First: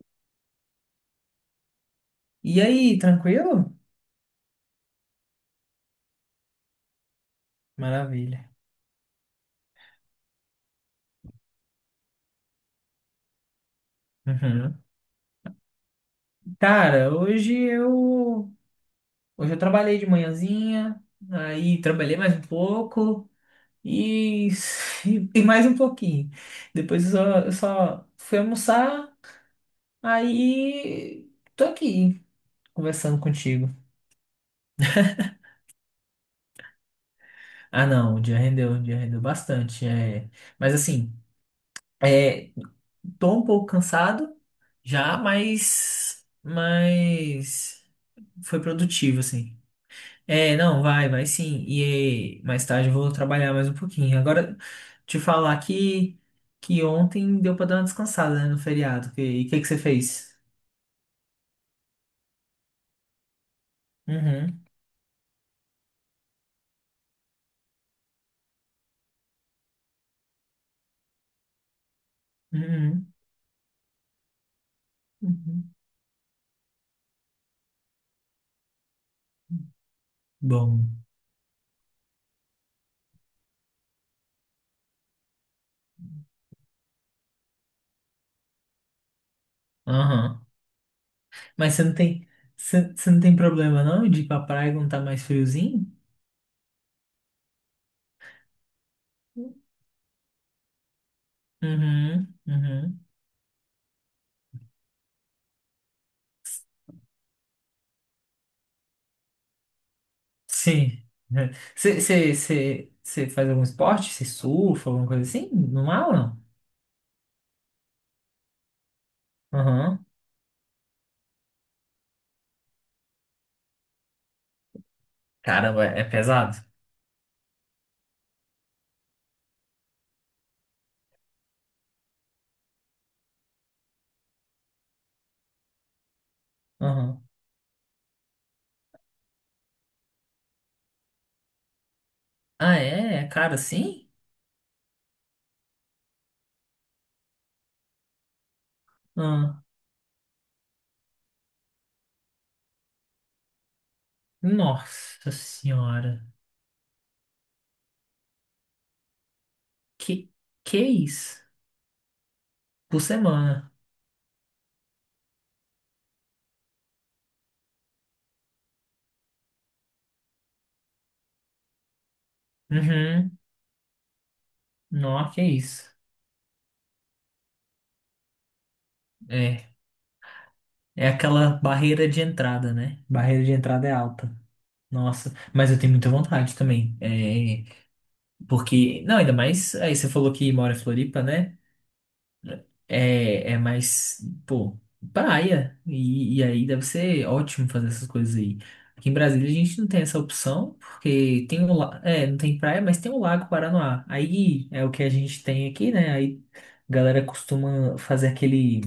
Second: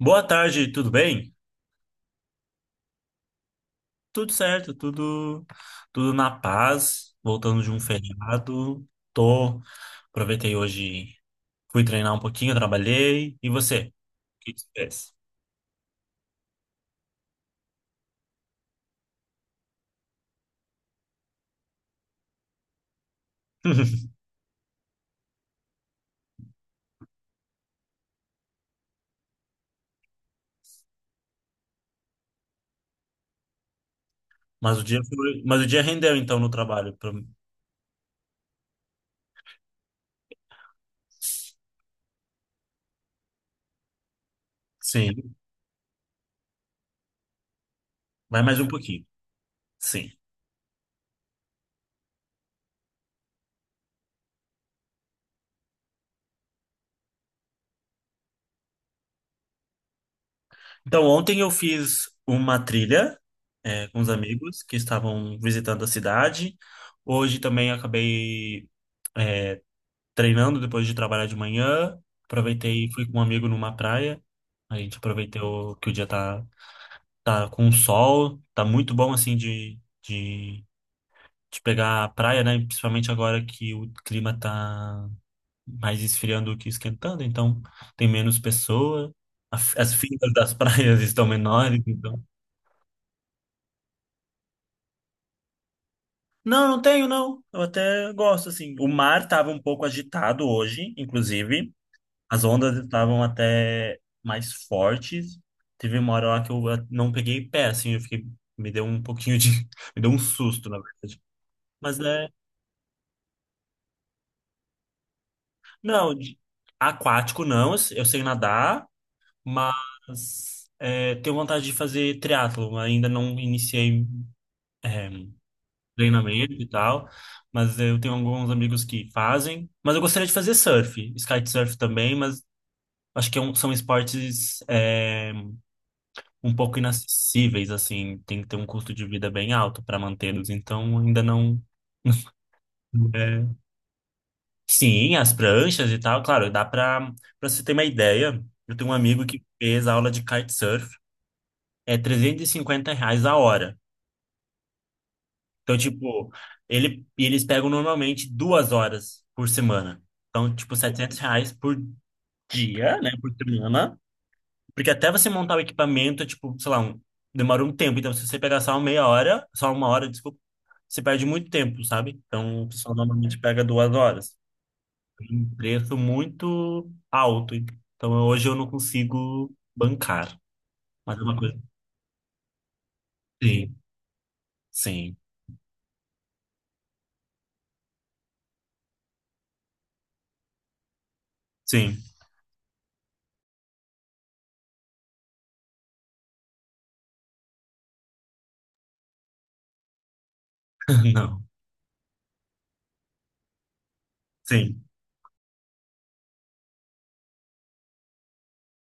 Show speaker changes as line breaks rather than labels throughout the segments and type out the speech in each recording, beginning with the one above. Boa tarde, tudo bem?
E aí, tranquilo?
Tudo certo, tudo na paz. Voltando de um
Maravilha.
feriado, tô aproveitei hoje, fui treinar um pouquinho, trabalhei. E você? O que que você
Uhum.
fez?
Cara, hoje eu trabalhei de manhãzinha, aí trabalhei mais um pouco e, e mais um pouquinho. Depois eu só fui almoçar, aí tô aqui conversando contigo.
Mas o dia rendeu então no trabalho.
Ah, não, o dia rendeu bastante. É. Mas assim, é, tô um pouco cansado já,
Sim,
mas
vai mais
foi
um pouquinho.
produtivo, assim.
Sim.
É, não, vai, vai sim. E mais tarde eu vou trabalhar mais um pouquinho. Agora, te falar que ontem deu pra dar uma descansada, né, no feriado. E o que que você fez?
Então ontem eu fiz uma trilha com os amigos
Uhum,
que estavam visitando a cidade. Hoje também acabei treinando depois de trabalhar de manhã. Aproveitei e fui
uhum,
com um amigo numa praia. A gente
uhum.
aproveitou que o dia tá, tá com sol. Tá muito bom, assim, de, de,
Bom.
de pegar a praia, né? Principalmente agora que o clima tá mais esfriando do que esquentando. Então, tem menos pessoa. As filas
Aham.
das praias estão
Mas
menores,
você não
então...
tem, você, você não tem problema não de ir pra praia quando tá mais friozinho?
Não, não tenho, não. Eu até gosto, assim. O mar tava um pouco agitado hoje, inclusive.
Uhum,
As ondas
uhum.
estavam até mais fortes. Teve uma hora lá que eu não peguei pé, assim, eu fiquei, me deu um pouquinho de, me deu um susto, na
Sim.
verdade.
Você,
Mas é,
você, você, você faz algum esporte? Você surfa, alguma coisa assim? No mar ou
não,
não?
aquático não, eu sei nadar,
Aham.
mas é, tenho vontade de fazer triatlo. Ainda não iniciei
Caramba, é
treinamento
pesado?
e tal, mas eu tenho alguns amigos que fazem. Mas eu gostaria de fazer surf, kitesurf também, mas acho que são esportes um pouco inacessíveis, assim, tem que ter um custo de vida bem alto para mantê-los. Então, ainda não.
Ah, é? É
é,
caro assim?
Sim, as pranchas e tal, claro, dá para você ter uma ideia. Eu tenho um amigo que
Ah,
fez aula de kitesurf, é R$ 350 a hora.
nossa
Então,
senhora.
tipo, ele, e eles pegam normalmente 2 horas por semana.
Que
Então, tipo,
que é
700
isso?
reais por dia,
Por
né, por
semana.
semana. Porque até você montar o equipamento, é tipo, sei lá, um, demora um tempo. Então, se você pegar só uma meia hora, só 1 hora, desculpa, você perde muito tempo, sabe? Então, o pessoal normalmente
Uhum.
pega 2 horas.
Nossa, que é
Um
isso?
preço muito alto. Então, hoje eu não consigo
É.
bancar.
É
Mas é uma
aquela
coisa.
barreira de entrada, né? Barreira de
Sim,
entrada é alta.
sim,
Nossa, mas eu tenho muita vontade também. É, porque, não, ainda mais, aí você falou que mora em Floripa, né?
sim.
É, é mais, pô, praia. E aí deve ser ótimo fazer essas coisas aí. Aqui em Brasília a gente não tem essa opção,
Não,
porque tem não tem praia, mas tem o Lago Paranoá. Aí
sim.
é o que a gente tem aqui, né? Aí a galera costuma fazer aquele,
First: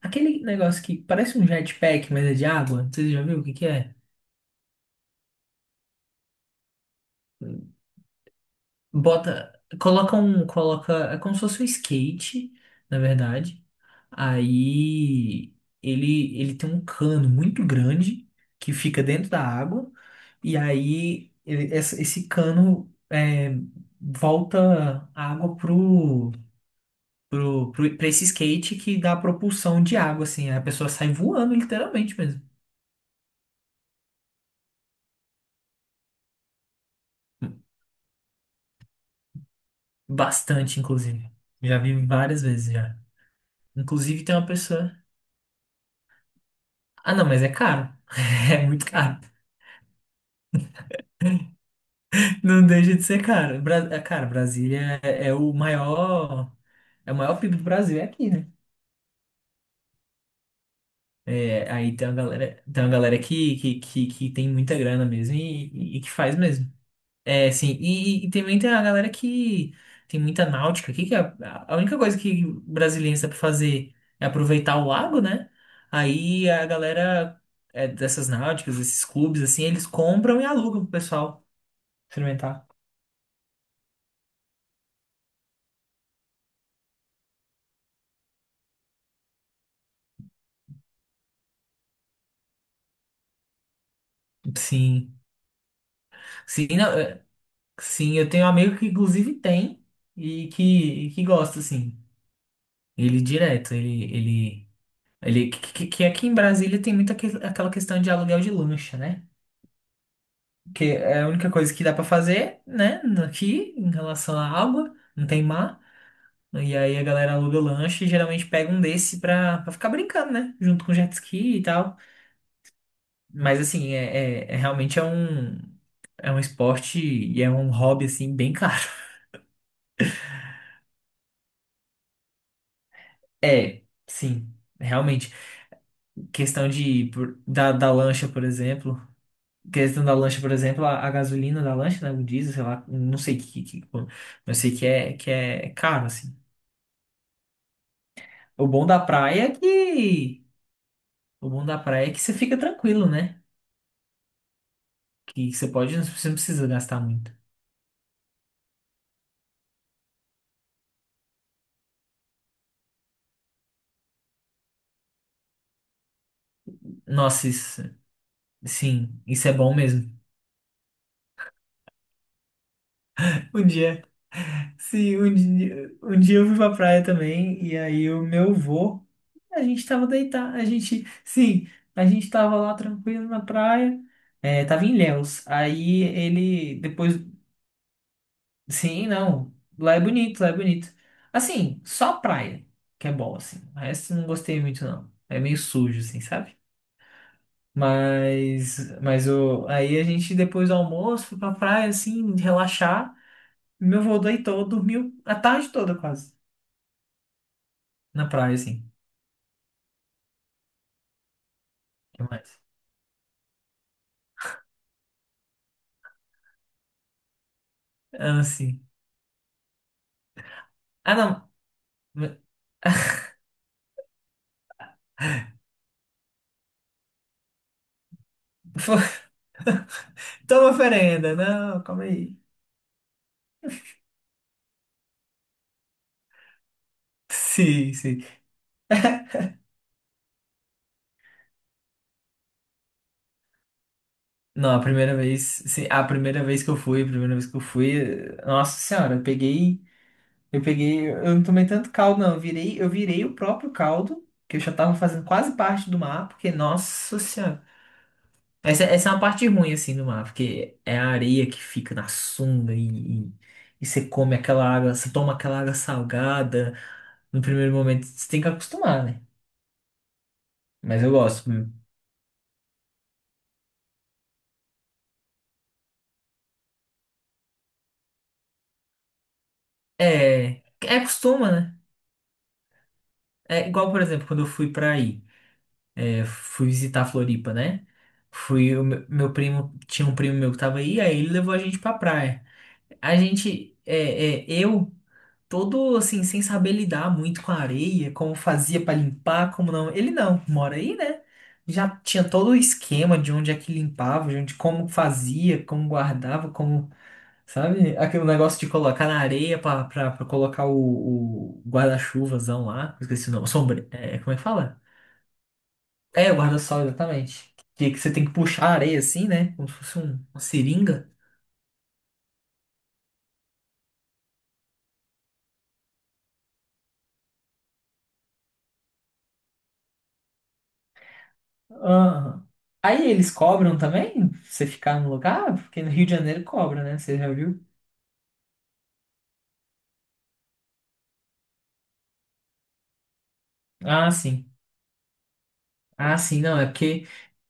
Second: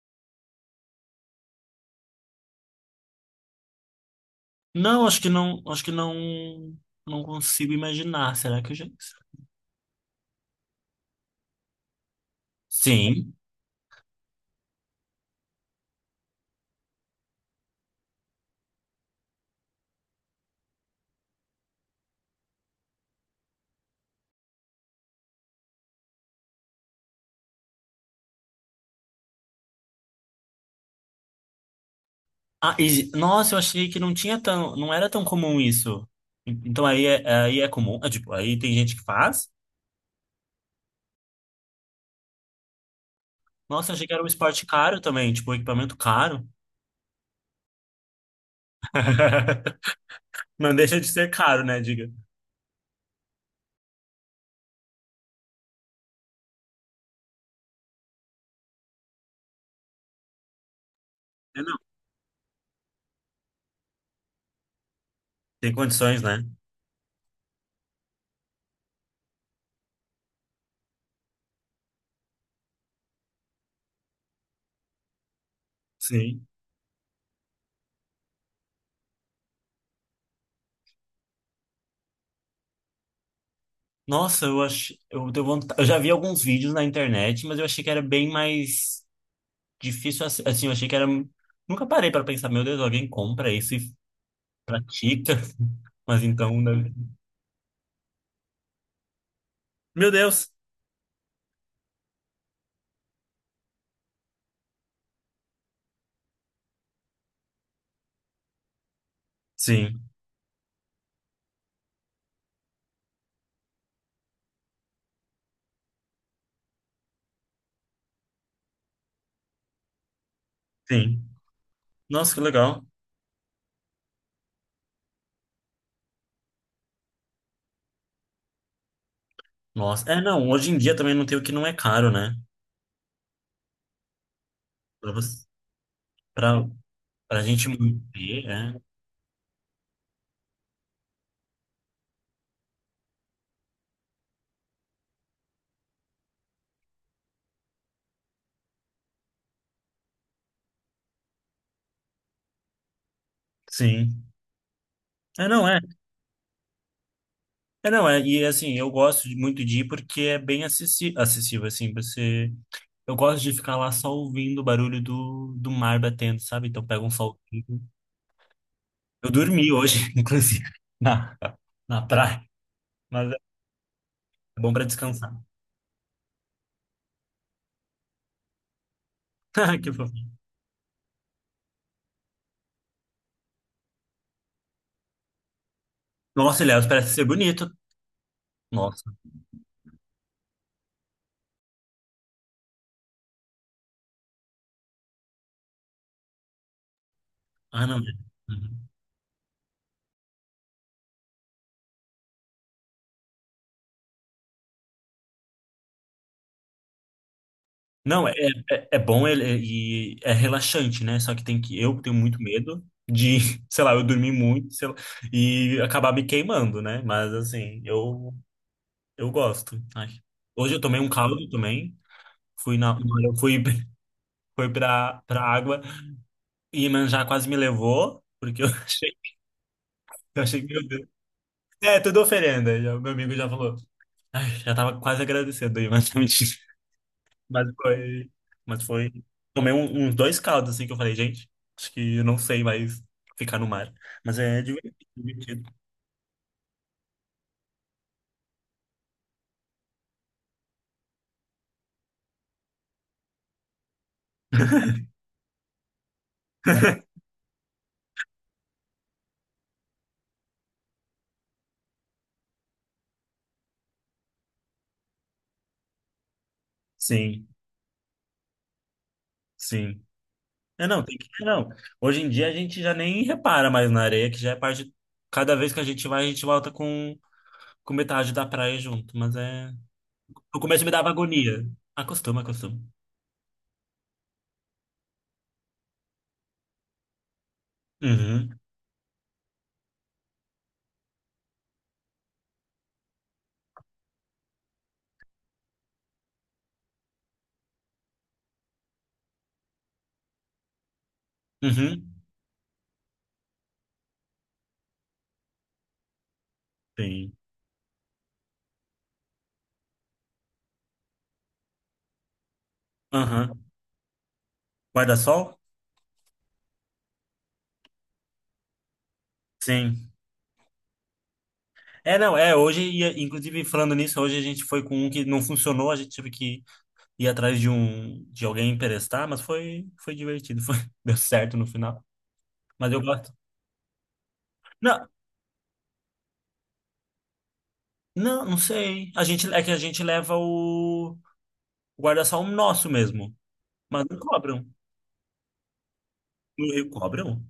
aquele negócio que parece um jetpack, mas é de água. Não, você já viu o que que é?
Não, acho que não, acho que não, não consigo imaginar. Será que eu já.
Bota, coloca um, coloca, é como se fosse um skate, na
Sim.
verdade. Aí ele tem um cano muito grande que fica dentro da água, e aí ele- essa- esse cano é, volta a água pro, pra esse skate que dá propulsão de água, assim, a pessoa sai voando literalmente mesmo.
Ah, e- nossa, eu achei que não tinha tão, não era tão comum isso. Então aí é comum, é, tipo, aí tem gente que faz.
Bastante, inclusive. Já vi várias vezes já.
Nossa, eu achei que era
Inclusive
um
tem uma
esporte
pessoa.
caro também, tipo, um equipamento caro.
Ah, não, mas é caro. É muito caro.
Não deixa de ser caro, né, diga?
Não deixa de ser cara. Cara, Brasília é o maior, é o maior PIB do Brasil é aqui, né?
É,
É,
não,
aí tem uma galera que tem muita grana mesmo e,
tem
e que
condições,
faz
né?
mesmo. É, sim. E também tem a galera que tem muita náutica aqui, que é a única coisa que brasileiro sabe fazer é aproveitar o lago, né?
Sim.
Aí a galera dessas náuticas, esses clubes, assim, eles compram e alugam pro pessoal experimentar.
Nossa, eu acho, eu deu vontade, eu já vi alguns vídeos na internet, mas eu achei que era bem mais difícil assim, assim, eu achei que era Nunca parei para pensar, meu Deus, alguém compra isso e
Sim.
pratica, mas então,
Sim,
né?
não, é, sim, eu tenho um amigo que inclusive tem
Meu Deus.
e que gosta, assim. Ele direto, ele que, que aqui em Brasília tem muito aquela questão de aluguel de lancha, né?
Sim,
Que é a única coisa que dá pra fazer, né? Aqui, em relação à água, não tem mar. E aí a galera aluga lancha e geralmente pega um desse pra, ficar brincando, né? Junto com jet
sim.
ski e tal.
Nossa, que legal.
Mas assim, é realmente é um esporte e é um hobby, assim, bem caro.
Nossa, é, não, hoje em dia também não tem o que não é caro, né?
É, sim,
Pra
realmente.
você, pra,
Questão de, por-
pra gente
da, da lancha, por
manter, é.
exemplo. Questão da lancha, por exemplo, a gasolina da lancha, né? O diesel, sei lá, não sei mas sei que é caro, assim. O bom da praia é que, o bom da praia é que você fica tranquilo, né?
Sim. É,
Que
não,
você
é.
pode, você não precisa gastar muito.
É, não, é. E assim, eu gosto de- muito de ir porque é bem acessi- acessível, assim, você... Eu gosto de ficar lá só ouvindo o barulho do, do mar batendo, sabe? Então pega um sol.
Nossa, isso, sim,
Eu
isso é
dormi
bom
hoje,
mesmo.
inclusive, na, na praia, mas é
Um dia
bom pra
Sim,
descansar.
um dia eu fui pra praia também, e aí o meu avô, a gente
Que
tava
fofo.
deitado, a gente, sim, a gente tava lá tranquilo na praia, é, tava em Ilhéus, aí
Nossa,
ele,
aliás, parece
depois,
ser bonito.
sim,
Nossa.
não, lá é bonito, lá é bonito. Assim, só praia, que é bom, assim, o resto não gostei muito, não, é meio sujo, assim, sabe?
Ah, não. é. Uhum.
Mas o, aí a gente, depois do almoço, foi pra praia, assim, relaxar, meu avô deitou, dormiu a tarde toda quase.
Não,
Na
é,
praia, sim.
é bom e é relaxante, né? Só que tem que eu tenho
O que
muito
mais?
medo de, sei lá, eu dormir muito, sei lá, e acabar me queimando, né? Mas assim,
Ah, sim.
eu gosto. Ai. Hoje eu tomei um
Ah,
caldo
não.
também, fui na eu fui fui para água e Iemanjá quase me levou, porque eu achei eu achei
Toma
que meu Deus.
oferenda. Não,
É,
calma
tudo
aí.
oferenda. Já, meu amigo já falou. Ai, já tava quase agradecendo, aí, Iemanjá. Mas
Sim, sim.
foi. Mas foi. Tomei uns dois caldos, assim, que eu falei, gente, acho que eu não sei mais ficar no mar. Mas é
Não, a
divertido.
primeira vez,
Divertido.
sim, a primeira vez que eu fui, a primeira vez que eu fui, nossa senhora, eu peguei, eu não tomei tanto caldo, não, eu virei o próprio caldo, que eu já tava fazendo quase parte do mar, porque, nossa senhora, essa é uma parte ruim, assim, do mar, porque é a areia que fica na sunga e você come aquela água, você toma aquela água salgada, no
Sim,
primeiro momento. Você tem que acostumar, né?
sim. É,
Mas
não,
eu
tem que.
gosto
Não.
mesmo.
Hoje em dia a gente já nem repara mais na areia, que já é parte. Cada vez que a gente vai, a gente volta com metade da praia junto. Mas é. No
É,
começo me
é
dava
acostuma,
agonia.
né?
Acostuma, acostuma.
É igual, por exemplo, quando eu fui pra aí, é, fui visitar a Floripa, né?
Uhum,
Fui, o meu, meu primo, tinha um primo meu que tava aí, aí ele levou a gente pra praia. A gente, todo assim, sem saber lidar muito com a areia, como fazia pra limpar, como não. Ele não, mora aí, né? Já
uhum.
tinha todo o esquema de onde é que limpava, de onde, como fazia, como guardava, como.
Sim.
Sabe? Aquele negócio de colocar na areia pra, pra colocar o guarda-chuvazão lá. Esqueci o nome.
Aham.
Como é que fala?
Guarda-sol?
É, o guarda-sol, exatamente. Que você tem que puxar a areia assim, né? Como se fosse
Sim.
um, uma seringa.
É, não, é, hoje, inclusive falando nisso, hoje a gente foi com um que não funcionou, a gente teve que ir atrás de um, de alguém emprestar, mas foi, foi divertido, foi, deu certo no final,
Aham.
mas eu
Aí eles
gosto.
cobram também? Você ficar
Não,
no lugar? Porque no Rio de Janeiro cobra, né? Você já viu?
não, não sei, a gente, é que a gente leva o guarda-sol nosso mesmo, mas
Ah,
não
sim.
cobram,
Ah, sim, não, é
no Rio
porque
cobram?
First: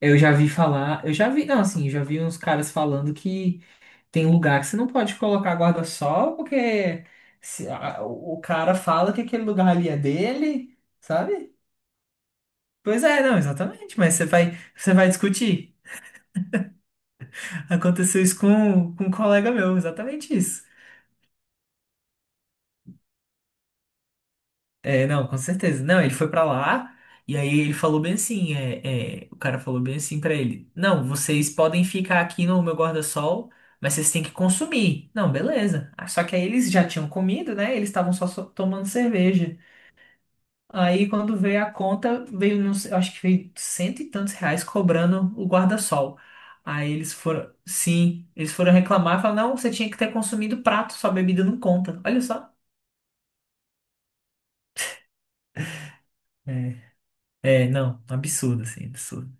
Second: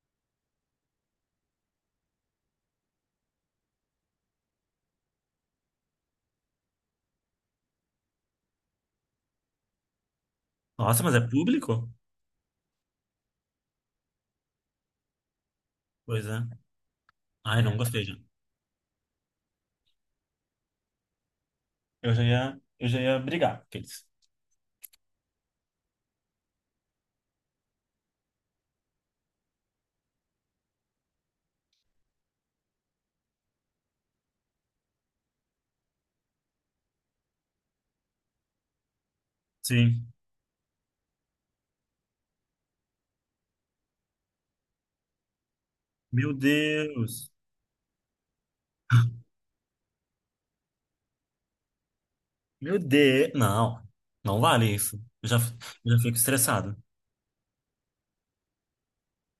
eu já vi falar. Eu já vi, não, assim, eu já vi uns caras falando que. Tem lugar que você não pode colocar guarda-sol, porque se, o cara fala que aquele lugar ali é dele,
Nossa, mas é
sabe?
público?
Pois é, não, exatamente, mas você vai discutir.
Pois é, ai, não gostei já,
Aconteceu isso com um colega meu, exatamente isso.
eu já ia brigar com eles.
É, não, com certeza. Não, ele foi pra lá e aí ele falou bem assim, o cara falou bem assim pra ele, não, vocês podem ficar aqui no meu guarda-sol, mas vocês têm que consumir. Não, beleza. Ah, só que aí eles já tinham comido, né? Eles estavam só tomando cerveja.
Sim,
Aí quando veio a conta, veio, não sei, eu acho que veio cento e tantos reais cobrando o guarda-sol.
meu
Aí eles
Deus.
foram, sim, eles foram reclamar e falaram, não, você tinha que ter consumido prato, sua bebida não conta. Olha só.
Meu Deus. Não, não vale isso. Eu já, eu já fico estressado.
É, não, absurdo, assim, absurdo.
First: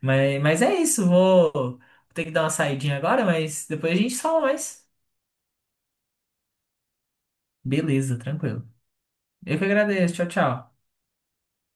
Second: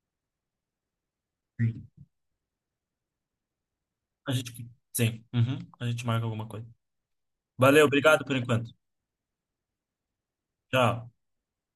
Mas é isso, vou
Sim.
ter que dar uma saidinha agora, mas depois a gente
A
fala
gente,
mais.
sim, uhum, a gente marca alguma coisa. Valeu,
Beleza,
obrigado por
tranquilo.
enquanto.
Eu que agradeço, tchau, tchau.
Tchau.